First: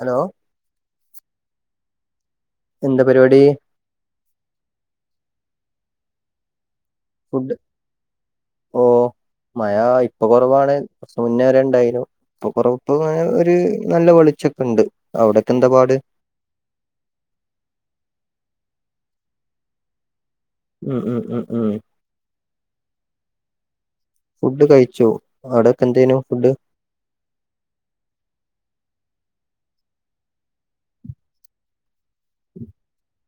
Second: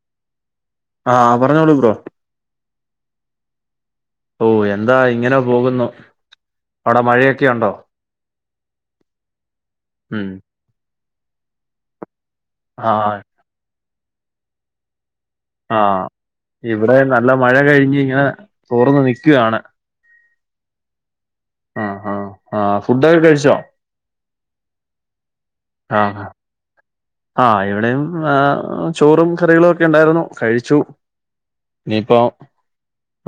Hello ആഹ് പറഞ്ഞോളു bro എന്താ പരിപാടി ഓഹ് എന്താ ഇങ്ങനെ പോകുന്നു അവിടെ മഴയൊക്കെ ഉണ്ടോ ഓഹ് മയ ഇപ്പൊ ഉം കൊറവാണ് കുറച്ച് മുന്നേ വരെണ്ടായിനു ഇപ്പൊ കുറവ് ഇപ്പ ആഹ് മയ ഒരു നല്ല വെളിച്ചൊക്കെണ്ട് അവിടെ ആഹ് ഇവിടെ നല്ല മഴ കഴിഞ്ഞ് ഇങ്ങനെ തോർന്ന് നിക്കുവാണ് ഉം ഉം ഉം ഉം ആഹ് ആഹ് ആഹ് ഫുഡൊക്കെ കഴിച്ചോ ഫുഡ് കഴിച്ചു അവിടേപ്പ എന്തേനു ആഹ് ഫുഡ് ആഹ് ഇവിടെയും ചോറും കറികളും ഒക്കെ ഉണ്ടായിരുന്നു കഴിച്ചു ഇനിയിപ്പോ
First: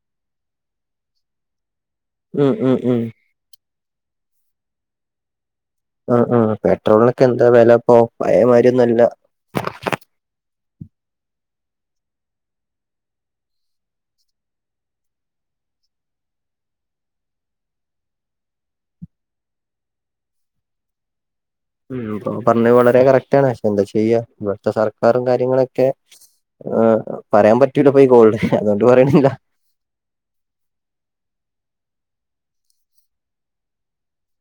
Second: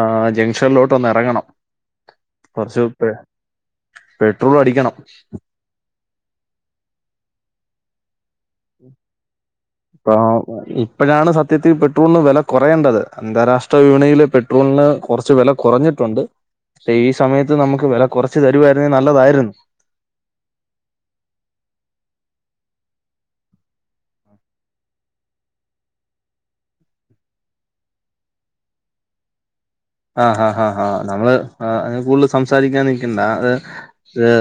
ആ ജംഗ്ഷനിലോട്ട് ഒന്ന് ഇറങ്ങണം ഉം ഉം കുറച്ച് ഉം പേ പെട്രോൾ അടിക്കണം ആഹ് ആഹ് പെട്രോളിനൊക്കെ എന്താ വില ഇപ്പ പയെ മായ്രിയൊന്നല്ല പ്പാ [unintelligible] ഇപ്പോഴാണ് സത്യത്തിൽ പെട്രോളിന് വില കുറയേണ്ടത് അന്താരാഷ്ട്ര വിപണിൽ പെട്രോളിന് കുറച്ച് വില കുറഞ്ഞിട് ണ്ട് ഈ സമയത്ത് നമുക്ക് വില കുറച്ച് തരുവായിരുന്നെ നല്ലതായിരുന്നു ഉം ഇപ്പോ പറഞ്ഞത് വളരെ കറക്റ്റാണ് പക്ഷെ എന്താ ചെയ്യാ ഇവിത്തെ സർക്കാറും കാര്യങ്ങളൊക്കെ ആഹാ പറയാം പറ്റൂലപ്പൊ ഈ കോൾള് അതോണ്ട് പറിണില്ല്യ ആഹ് ഹാ ഹാ ഹാ നമ്മള് കൂട്‌ല് സംസാരിക്കാ നിക്കണ്ട അത് എഹേ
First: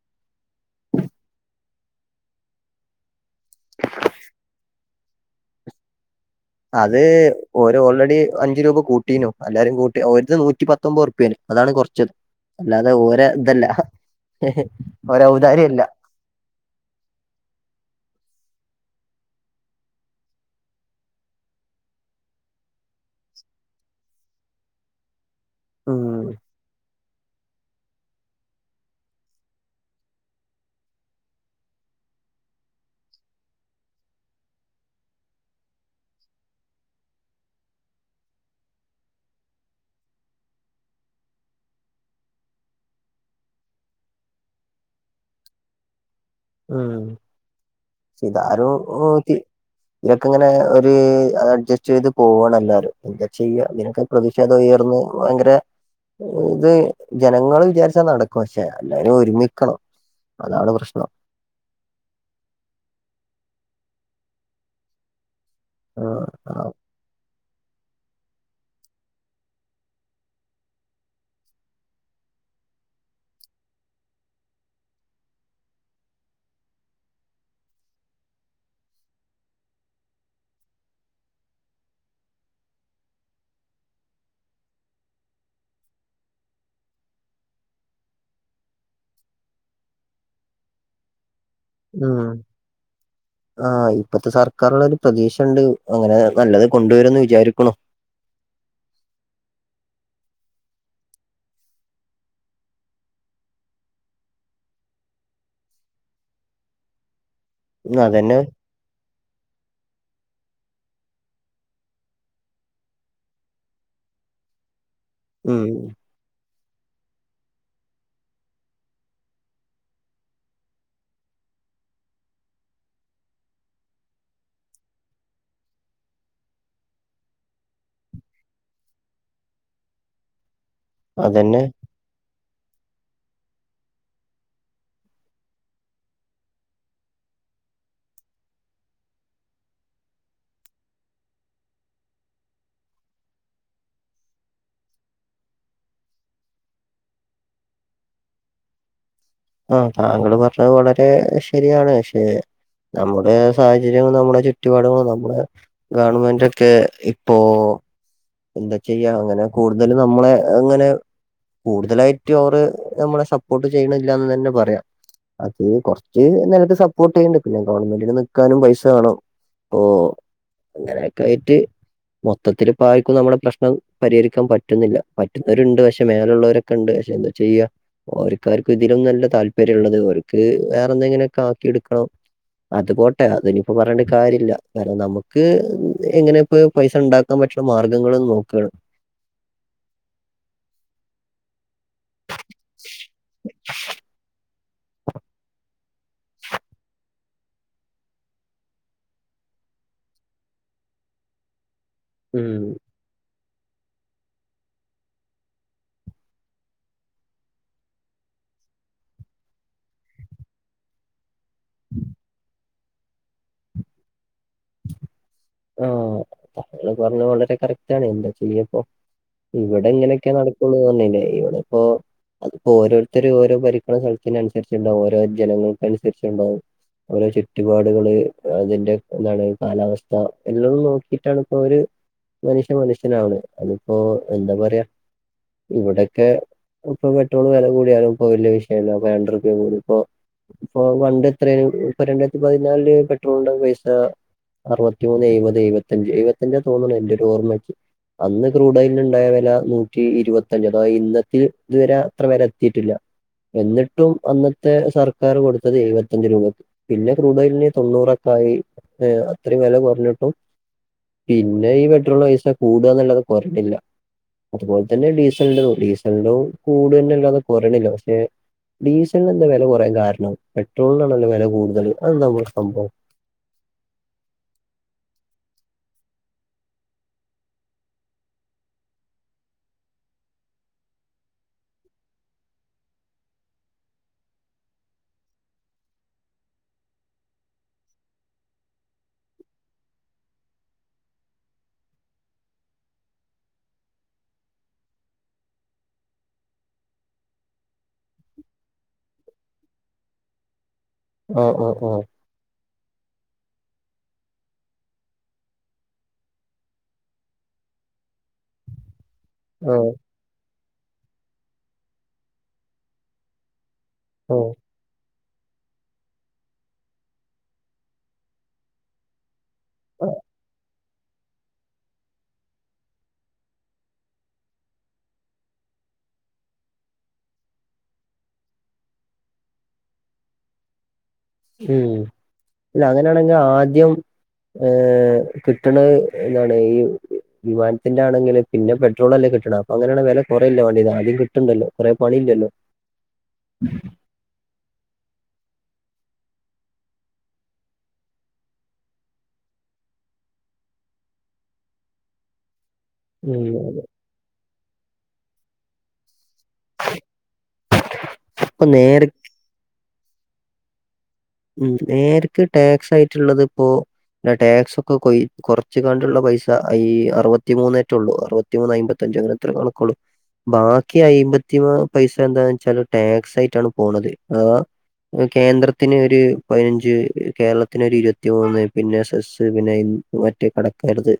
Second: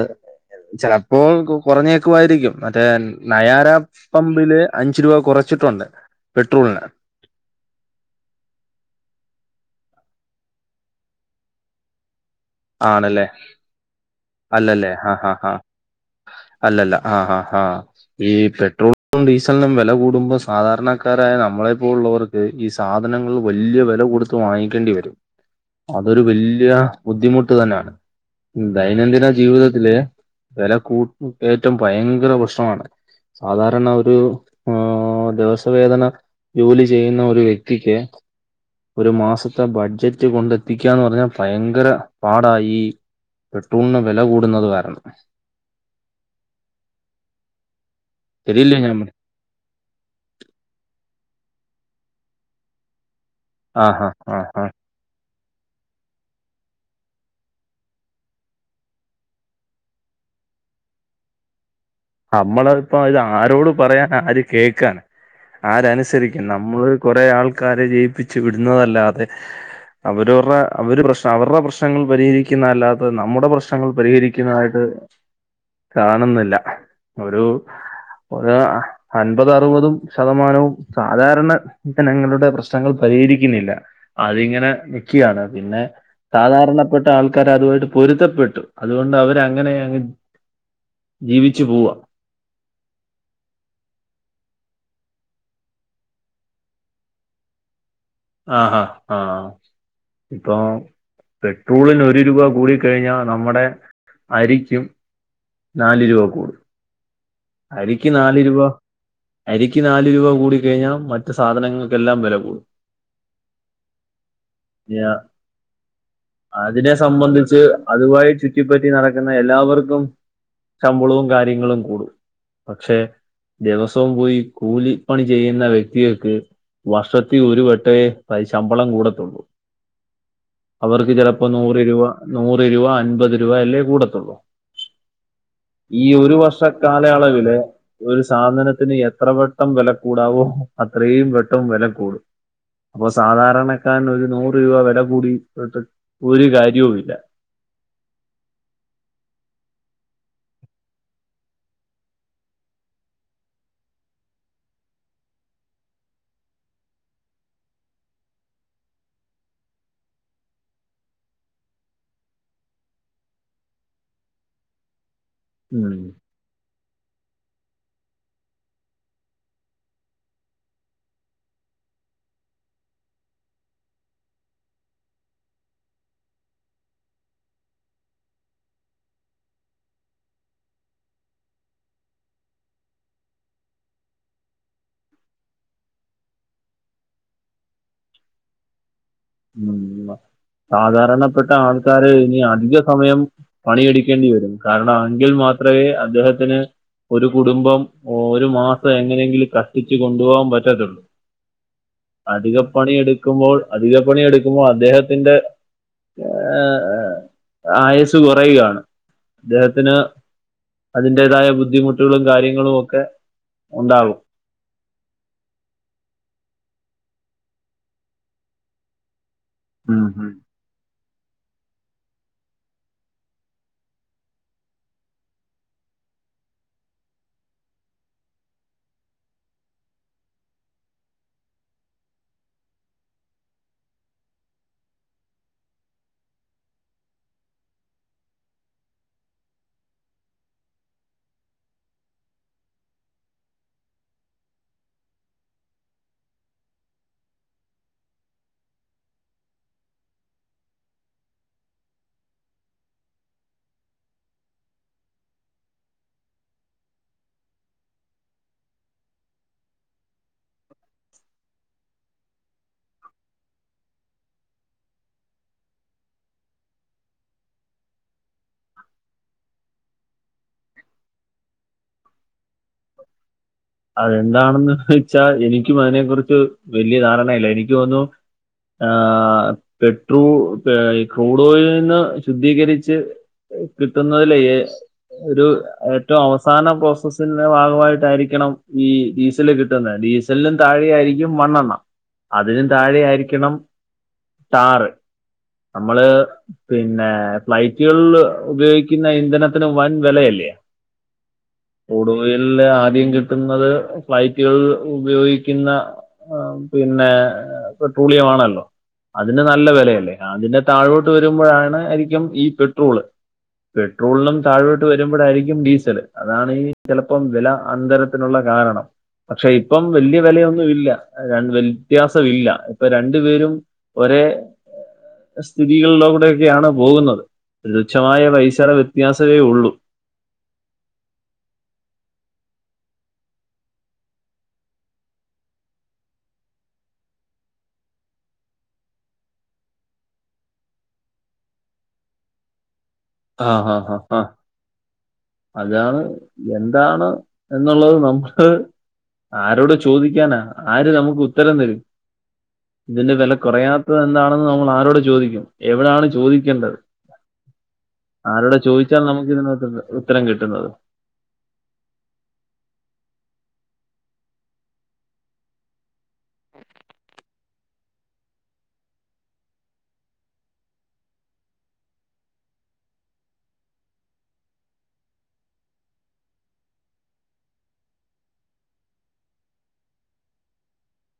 ചെലപ്പോ കൊറഞ്ഞേക്കുവായിരിക്കും മറ്റേ നയാര പമ്പില് അഞ്ചു രൂപ കൊറച്ചിട്ടുണ്ട് അത് ഓര് ഓൾറെഡി അഞ്ചു രൂപ കൂട്ടീനു എല്ലാരും കൂട്ടി ഓര്തെ നൂറ്റി പത്തൊമ്പൊറുപ്പ്യനി അതാണ് കൊറച്ചത് അല്ലാതെ ഓരെ ആണല്ലേ ഇതല്ല അല്ലല്ലേ ആഹ് ആഹ് ആഹ് ഓരൗദാര്യല്ല അല്ലല്ല ആഹ് ആഹ് ആഹ് ഈ പെട്രോളിനും ഡീസലിനും വെല കൂടുമ്പോ സാധാരണക്കാരായ നമ്മളെ പോലുള്ളവർക്ക് ഈ സാധനങ്ങള് വല്ല്യ വെല കൊടുത്ത് വാങ്ങിക്കേണ്ടി വെരും അതൊരു ഉം വെല്യ ബുദ്ധിമുട്ട് തന്നാണ് ദൈനംദിന ജീവിതത്തിലെ വെല കൂ കേറ്റം ഭയങ്കര പ്രശ്നമാണ് സാധാരണ ഒരു ആ ദിവസവേദന ജോലി ചെയ്യുന്ന ഒരു വ്യക്തിക്ക് ഒരു മാസത്തെ ബഡ്ജറ്റ് കൊണ്ടെത്തികാന്ന് പറഞ്ഞ ഭയങ്കര പാടാ ഈ പെട്രോളിന് വെല കൂടുന്നത് കാരണം ഉം ഇതാരോ ശരിയല്ലേ ഞാൻ പറഞ്ഞെ? [unintelligible] ഇതൊക്കെങ്ങനെ ഒരു അഡ്ജസ്റ്റെയ്ത് പോവാണെല്ലാരും എന്താ ചെയ്യ ഇതിനൊക്കെ ആഹാ ആഹാ പ്രതിഷേധൊയർന്ന് ഭയങ്കര ഇത് ജനങ്ങള് വിചാരിച്ചാ നടക്കും പക്ഷെ എല്ലാരും ഒരുമിക്കണം അതാണ് പ്രശ്നം അമ്മള് ഇപ്പൊ ഇതാരോട് പറയാനാ ആര് കേക്കാൻ ആരെനുസരിക്കുന്നു ആഹ് ഞമ്മള് കൊറേ ആൾക്കാരെ ജയിപ്പിച്ച് വിടുന്നതല്ലാതെ അവരവര്ടെ അവര് പ്രശ്ന അവര്ടെ പ്രശ്നങ്ങൾ പരിഹരിക്കുന്നല്ലാതെ നമ്മുടെ പ്രശ്നങ്ങൾ പരിഹരിക്കുന്നതായിട്ട് കാണുന്നില്ല ഒരു ഒരു അൻപതറുപതും ശതമാനവും സാധാരണ ജനങ്ങളുടെ പ്രശ്നങ്ങൾ പരിഹരിക്കുന്നില്ല അതിങ്ങനെ നിക്യാണ് പിന്നെ സാധാരണപ്പെട്ട ആൾക്കാര് അതുവായിട്ട് പൊരുത്തപ്പെട്ടു അതുകൊണ്ട് അവരങ്ങനെയങ്ങ് ജീ വിച്ചു പോവാ ഉം ആഹ് ഇപ്പത്തെ സർക്കാർലൊരു പ്രതീക്ഷണ്ട് അങ്ങനെ നല്ലത് കൊണ്ടുവെരുന്ന് വിചാരിക്ക്‌ണു ആഹഹാ് ആഹ് ഇപ്പൊ പെട്രൂളിന് ഒരു രൂപ കൂടി കഴിഞ്ഞാ നമ്മടെ അരിക്കും നാല് രൂപ കൂടും ഉം, അരിക്ക് നാല് അതന്നെ രൂപ അരിക്ക് നാല് രൂപ കൂടി കഴിഞ്ഞാ മറ്റ് സാധനങ്ങൾക്കെല്ലാം വെലകൂടും യാ ഉം അതിനെ സംബന്ധിച്ച് അതുവായി ചുറ്റിപ്പറ്റി നടക്കുന്ന എല്ലാവർക്കും ശമ്പളവും കാര്യങ്ങളും കൂടും പക്ഷെ ദെവസവും പോയി കൂലിപ്പണി ചെയ്യുന്ന വ്യക്തികൾക്ക് വർശെത്തി ഒരു വട്ടവെ ശമ്പളം കൂടത്തൊള്ളൂ അവർക്ക് ചെലപ്പോ അതന്നെ. നൂറ് രൂപ നൂറ് രൂവ അൻപത് രൂവ അല്ലേ കൂടത്തൊള്ളൂ ഈ ഒരു വർഷക്കാല യാളവിലെ ഒരു സാധനത്തിന് എത്ര വെട്ടം വെല കൂടാവോ അത്രയും വെട്ടവും വെല കൂടും അപ്പൊ സാധാരണക്കാരന് ഒരു നൂറ് രൂപ വെല കൂടിയിട്ട് ഒരു കാര്യൊവില്ല ആഹ താങ്കള് പറഞ്ഞത് വളരെ ശെരിയാണ് പക്ഷേ നമ്മുടെ സാഹചര്യവും നമ്മുടെ ചുറ്റുപാടുകളും നമ്മുടെ ഗവൺമെന്റൊക്കെ ഇപ്പോ എന്താ ചെയ്യാ അങ്ങനെ കൂടുതല് നമ്മളെ അങ്ങനെ കൂടുതലായിട്ടും അവര് നമ്മളെ സപ്പോർട്ട് ചെയ്യണില്ലന്ന് തന്നെ പറയാം അത് ഉം. കൊറച്ച് നരത്തെ സപ്പോട്ട് ചെയ്യണ്ട് പിന്നെ ഗവൺമെന്റിന് നിക്കാനും പൈസ വേണം ഓ അങ്ങനെയൊക്കെ ആയിട്ട് മൊത്തത്തില് പോ നമുക്ക് നമ്മുടെ പ്രശ്നം പരിഹരിക്കാൻ പറ്റുന്നില്ല പറ്റുന്നവരുണ്ട് പക്ഷെ മേലുള്ളവരൊക്കെ ഉണ്ട് പക്ഷെ എന്താ ചെയ്യാ ഓര്ക്കാർക്കും ഇതിലും അല്ല താല്പര്യം ഉള്ളത് അവര്ക്ക് വേറെന്തെങ്ങനെയൊക്കെ ആക്കി എടുക്കണം അത് പോട്ടെ അതിനിയിപ്പോ പറഞ്ഞിട്ട് കാര്യമില്ല കാരണം നമുക്ക് എങ്ങനെ ഇപ്പ പൈസ ഉണ്ടാക്ക ൻറ്റുള്ള മാർഗങ്ങളൾന്ന് നോക്കുകയാണ് ഉ സാധാരണപ്പെട്ട ആൾ ആൾക്കാര് ഇനി അധിക സമയം പണിയെടിക്കേണ്ടി വരുന്നു കാരണം എങ്കിൽ മാത്രമേ അദ്ദേഹത്തിന് ഒരു കുടുംബം ഒരു മാസം എങ്ങനെങ്കിലും കഷ്ടിച്ച് കൊണ്ടുപോകാൻ പറ്റത്തുള്ളൂ ഉം അധികപ്പണി എടുക്കുമ്പോൾ അധിക പണി എടുക്കുമ്പോൾ അദ്ദേഹത്തിന്റെ ഏ ആയസ്സ് കുറയുകയാണ് അദ്ദേഹത്തിന് അതിന്റേതായ ബുദ്ധിമുട്ടുകളും കാര്യങ്ങളു ഒക്കെ ഉണ്ടാവും ആഹ താങ്കള് പറഞ്ഞത് വളരെ കറക്റ്റ് ആണ് എന്താ ചെയ്യപ്പോ ഇവിടെ ഉം, ഉം. ഇങ്ങനെയൊക്കെയ നടക്കുള്ളൂന്ന് പറഞ്ഞല്ലേ ഇവിടെ ഇപ്പോ അത്പ്പോ ഓരോരുത്തർ ഓരോ പരിക്കണ സ്ഥലത്തിന് അനുസരിച്ചുണ്ടാവും ഓരോ ജനങ്ങൾക്ക അനുസരിച്ചുണ്ടാവും ഓരോ ചുറ്റുപാടുകള് അതിന്റെ എന്താണ് കാലാവസ്ഥ അപ്പ എല്ലതും നോക്കിയിട്ടാണ് ഇപ്പൊ അവര് മനുഷ്യ മനുഷ്യനാണ് അതിപ്പോ എന്താ പറയാ ഇവിടെക്കെ ഇപ്പൊ പെട്രോൾ വില കൂടിയാലും ഇപ്പോ വല്യ വിഷയല്ലോ അപ്പൊ രണ്ടുർപ്യ കൂടി ഇപ്പോ ഇപ്പൊ പണ്ട് എത്രയ ഇപ്പ രണ്ടായിരത്തി പതിനാലില് പെട്രോളിൻ്റെ പൈസ അറുപത്തിമൂന്ന് എഴുപത് എഴപത്തഞ്ച് എഴപത്തഞ്ച് തോന്നുന്നു എന്റെറെ ഒരു ഓർമ്മക്ക് അന്ന് ക്രൂഡോയില ഉണ്ടായ വില നൂറ്റി ഇരുപത്തഞ്ച് അതോ ഇന്നത്തി ഇതുവരെ അത്ര വില എത്തിയിട്ടില്ല എന്നിട്ടും അന്നത്തെ സർക്കാർ കൊടുത്തത് എഴുപത്തഞ്ച് രൂപയ്ക്ക് പിന്നെ ക്രൂഡലിന് തൊണ്ണൂറൊക്കെ ആയി ഏ അത്രയും വില കുറഞ്ഞിട്ടും പിന്നെ ഈ പെട്രോളിന് പൈസ കൂടുകന്നല്ലാതെ കൊറിണില്ല അതുപോലെ തന്നെ ഡീസലിന്റെതും ഡീസലിന്റെോ കൂടു തന്നെല്ലതെ കുറണില്ല പക്ഷെ ഡീസലിന് എന്ത വില കുറയാൻ കാരണം പെട്രോളിനാണല്ലോ വില കൂടുതൽ അതന്താ നമ്മക്ക് സംഭവം അതെന്താണെന്ന് വെച്ചാ എനിക്കും അതിനെ കുുറിച്ച് വലിയ ധാരണയില്ല എനിക്ക് തോന്നുന്നു ആ പെട്രോൾ ക്രൂഡ് ഓയിൽ നിന്ന് ശുദ്ധീകരിച്ച് കിട്ടുന്നതിലേ എ ഒരു ഏറ്റവും അവസാന പ്രോസസിന്റെ ഭാഗമായിട്ടായിരിക്കണം ഈ ഡീസല് കിട്ടുന്ന് ഡീസലിനും താഴെയായിരിക്കും മണ്ണെണ്ണ അതിനും താഴെയായിരിക്കണം ടാറ് നമ്മള് പിന്നെ ബൈക്കുകളില് ഉപയോഗിക്കുന്ന ഇന്ധനത്തിന് വൻ വെലയല്ലേ അ അ ആഹ് [unintelligible] ആദ്യം കിട്ടുന്നത് ഫ്ലൈറ്റുകളിൽ ഉപയോഗിക്കുന്ന പിന്നെ പെട്രോളിയം ആണല്ലോ അതിന്ന് നല്ല ഓ വെലയല്ലേ അതിന്റെ താഴോട്ട് വരുമ്പൊഴാണ് ആരിക്കും ഈ പെട്രോള് പെട്രോളിനും ഓ താഴോട്ട് വരുമ്പഴായിരിക്കും ഡീസല്. അതാണ് ഈ ചിലപ്പം വെല അന്തര ത്തിനുള്ള കാരണം. പക്ഷെ ഇപ്പം ആ, വല്യ വെലയൊന്നും ഇല്ല രണ്ട് വ്യത്യാസം ഇല്ല. ഇപ്പൊ രണ്ടു പേരും ഒരേ സ്ഥിതികളിലൂടെ ഒക്കെയാണ് പോകുന്നത്. തുച്ഛമായ പൈസടെ വ്യത്യാസവേ ഉള്ളൂ ഉം അല്ല അങ്ങനെയാണെങ്കി ആദ്യം ഏഹ് കിട്ട്ണഹ് ന്താണ് ഈ വിമാനത്തിന്റെ ആണെങ്കില് പിന്നെ പെട്രോളല്ലെ കിട്ട്ണ് അപ്പൊ അങ്ങനെയാണെ വെല കുറയല്ലേ വാണ്ടിയത്. ആദ്യം കിട്ട്ണ്ടല്ലോ കൊറെ പണിയില്ലല്ലോ ആഹ് ആഹ് ആഹ് ആഹ് അതാണ് എന്താണ് എന്നുള്ളത് നമുക്ക് ആരോട് ചോദിക്കാനാ ആര് നമുക്ക് ഉത്തരം തരും ഇതിന്റെ വെല ഉം കൊറയാത്തത് എന്താണെന്ന് നമ്മൾ ആരോട് ചോദിക്കും എവിടാണ് ചോദിക്കേണ്ടത് ആരോട് ഇപ്പൊ ചോയ്ച്ചാൽ നേരെ നമുക്ക് ഇതിനുള്ള ഉത്തരം കിട്ടുന്നത് ഉം നേരക്ക് ടാക്സ് ആയിട്ടുള്ളത് ഇപ്പോ ടാക്സ് ഒക്കെ കൊയി കൊറ കൊറച്ച്ങ്ങാണ്ട്ള്ള പൈസ അയ് അറുപത്തിമൂന്നേറ്റൊള്ളൂ അറുവത്തിമൂന്ന് അയ്മ്പത്തഞ്ച് അങ്ങനെത്ര കണക്കുള്ളൂ ബാക്കി അയിമ്പത്തി പൈസ എന്താന്ന് വെച്ചാല് ടാക്സ് ആയിട്ടാണ് പോണത് ആഹ് കേന്ദ്രത്തിന് ഒരു പയിനഞ്ച് കേരളത്തിന് ഒരു ഇരുവത്തി മൂന്ന് പിന്നെ സെസ് പിന്നെ-മറ്റേ കടക്കാരത്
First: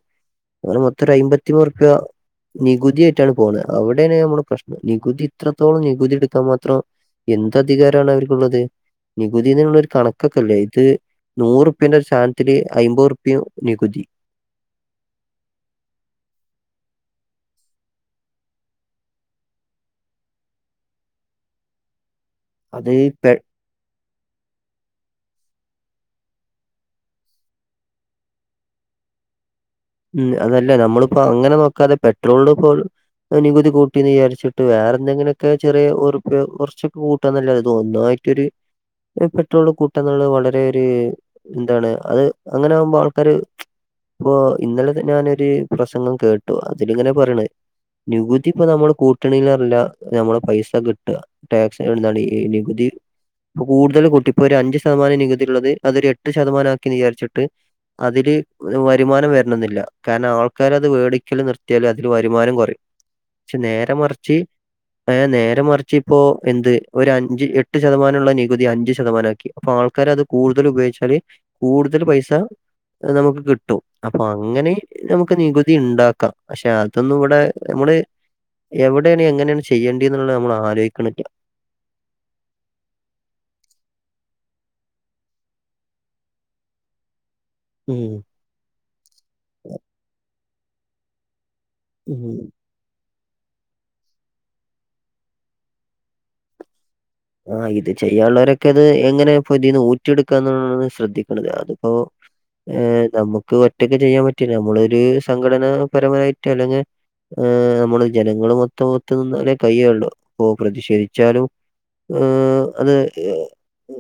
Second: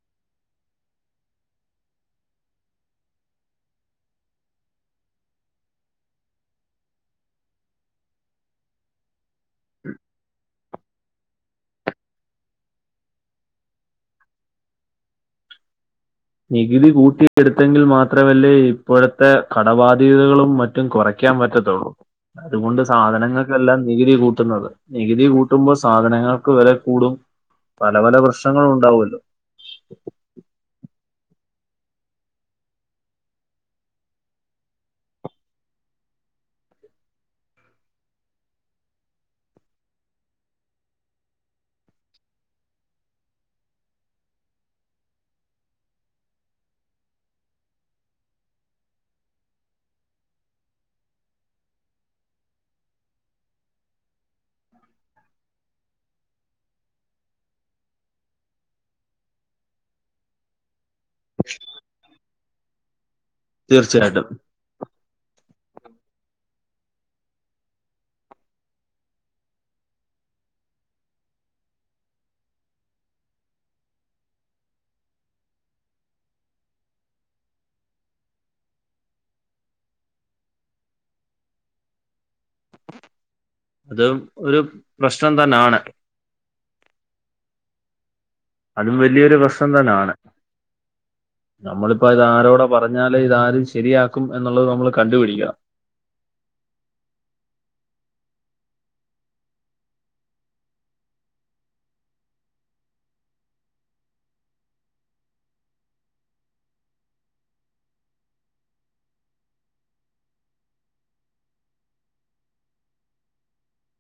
അങ്ങനെ മൊത്തം ഒരു അയ്മ്പത്തിമൂന്നൂറുപ്യ നികുതിയായിട്ടാണ് പോണ്. അവിടെണ് നമ്മുടെ പ്രശ്നം നികുതി ഇത്രത്തോളം നികുതി എടുക്കാം മാത്രം എന്ത് അധികാരാണ് അവർക്കുള്ളത് നികുതിന്ന്ള്ളൊരു കണക്കൊക്കെല്ലേ ഇത് നൂറുപ്പ്യന്റെ ഒരു സാനത്തില് അയ്മ്പത് ഉർപ്യം നികുതി നികുതി കൂട്ടിയെടുത്തെങ്കിൽ മാത്രമല്ലേ ഇപ്പോഴത്തെ കടബാധ്യതകളും മറ്റ് മറ്റും കൊറക്കാൻ പറ്റത്തുള്ളൂ അതുകൊണ്ട് അത് പെ സാധനങ്ങൾ ക്കെല്ലാം നികുതി കൂട്ടുന്നത് നികുതി കൂട്ടുമ്പോ സാധനങ്ങൾക്ക് വെല കൂടും പല പല പ്രശ്നങ്ങളും ഉണ്ടാവോല്ലോ ഉം അതല്ല നമ്മള്പ്പോ അങ്ങനെ നോക്കാതെ പെട്രോളിലിപ്പോ നികതി കൂട്ടിന്ന് വിചാരിച്ചിട്ട് വേറെ എന്തെങ്കിലൊക്കെ ചെറിയ ഒറുപ്യോ കൊറച്ച് കൂട്ടാന്നല്ലാതെ ഇത് ഒന്നായി റ്റൊരു ഈ പെട്രോള് കൂട്ടാ ന്നുള്ള വളരെ ഒരു എന്താണ് അത് അങ്ങനെ ആകുമ്പോ ആൾക്കാര് ഇപ്പൊ ഇന്നലെ ഞാനൊരു പ്രസംഗം കേട്ടു അതിലിങ്ങനെ പറീണ് നികുതി ഇപ്പൊ നമ്മള് കൂട്ടണീലേറെല്ല നമ്മളെ പൈസ കിട്ട ടാക്സ് എന്താണ് ഈ നികുതി ഇപ്പൊ കൂടുതൽ കൂട്ടി. ഇപ്പൊ ഒരു അഞ്ച് ശതമാനം നികുതിള്ളത് അതൊരു എട്ട് ശതമാനമാക്കീന്ന് വിചാരിച്ചിട്ട് അതില് വരുമാനം വ വരണംന്നില്ല. കാരണം ആൾക്കാര് അത് വേടിക്കല് നിർത്തിയാല് അതില് വരുമാനം കൊറിം പക്ഷെ നേരെ തീർച്ചയായിട്ടും മറിച്ച് നേരെ മറിച്ച് ഇപ്പോ എന്ത് ഒരു അഞ്ച് എട്ട് ശതമാനള്ള നികുതി അഞ്ച് ശതമാനാക്കി അപ്പൊ ആൾക്കാര് അത് കൂടുതൽ ഉപയോഗിച്ചാല് കൂടുതൽ പൈസ അത് നമുക്ക് കിട്ടും അപ്പൊ അങ്ങനെ നമുക്ക് നികുതി ഇണ്ടാക്കാം പക്ഷെ അതൊന്നും ഇവിടെ നമ്മൾ എവിടെണ് എങ്ങനെണ് ചെയ്യണ്ടിന്ന്ള്ള നമ്മൾ ആലോയ്ക്ക്ണില്ല അത് ഒരു പ്രശ്നം തന്നാണ് ഉം അതും വലിയൊരു പ്രശ്നം തന്നാണ് നമ്മളിപ്പോ ഇത് ഉം. ആാരോട പറഞ്ഞാലേ ഇതാരും ശരിയാക്കും എന്നുള്ളത് നമ്മൾ കണ്ടുപിടിക്കണം ആഹ് ഇത് ചെയ്യാള്ളൊരൊക്കെ ഇത് എങ്ങനെ ഇപ്പ ഇതീന്ന് ഊറ്റിയെടുക്കാ എന്നാണ് ശ്രദ്ധിക്കണത് അതിപ്പോ ഏർ നമുക്ക് ഒറ്റക്ക് ചെയ്യാൻ പറ്റില്ല നമ്മളൊരു സംഘടനാപരമായിട്ട് അല്ലെങ്കിൽ ആഹ് നമ്മള് ജനങ്ങൾ മൊത്തം ഒത്ത് നിന്നാല്ലെ കഴിയെള്ളു പ്പൊ പ്രതിഷേധിച്ചാലും ഉം അതെ ഏഹ്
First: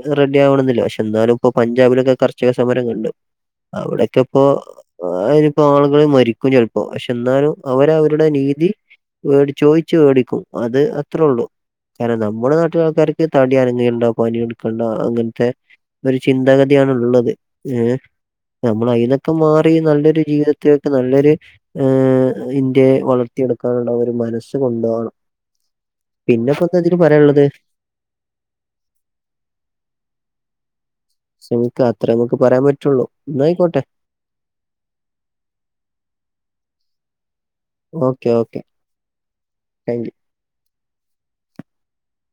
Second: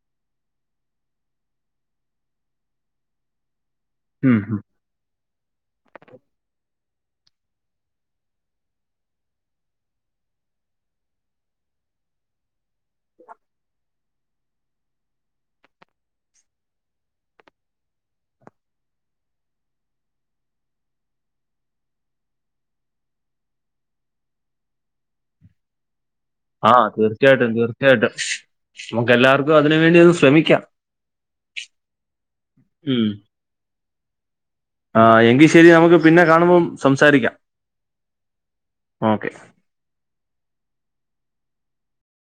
വടെ റെഡിയവണെന്നില്ല പക്ഷെ എന്നാലും ഇപ്പൊ പഞ്ചാബിലൊക്കെ കർച്ചക സമരം കണ്ട് ഉം അവിടെക്കിപ്പോ ഉം. ആയിരിപ്പോ ആളുകൾ മരിക്കും ചെലപ്പോ പക്ഷെ എന്നാലും അവര അവരുടെ നീതി വെടി ചോയിച്ച് മേടിക്കും അത് അത്രേ ഉള്ളൂ കാരണം നമ്മുടെ നാട്ടി മറ്റ് ആൾക്കാർക്ക് തടി അനങ്ങേണ്ട പണി എടുക്കണ്ട അങ്ങനത്തെ ഒരു ചിന്താഗതിയാണ്ള്ളത് ഏഹ് നമ്മൾ അയീനൊക്കെ മാറി നല്ലൊരു ജീവിതത്തിലെക്ക് നല്ലൊരു ഏഹ് ഇന്ത്യയെ വളർത്തിയെടുക്കാനുള്ള ഒരു മനസ്സ് കൊണ്ടൊപണം പിന്നെ ഫെന്താ തില് പറയാള്ളത് ചയായിട്ടും നമുക്ക് എല്ലാർക്കും അതിന് വേണ്ടി ഒന്ന് ശ്രമിക്കാം ശ്രമിക്കാ, അത്രേ നമുക്ക് പറയാൻ പറ്റുള്ളൂ. ഉം. എന്നായിക്കോട്ടെ. ആ എങ്കിൽ ശരി നമുക്ക് പിന്നെ കാണുമ്പം സംസാരിക്കാം. Okay okay okay thank you.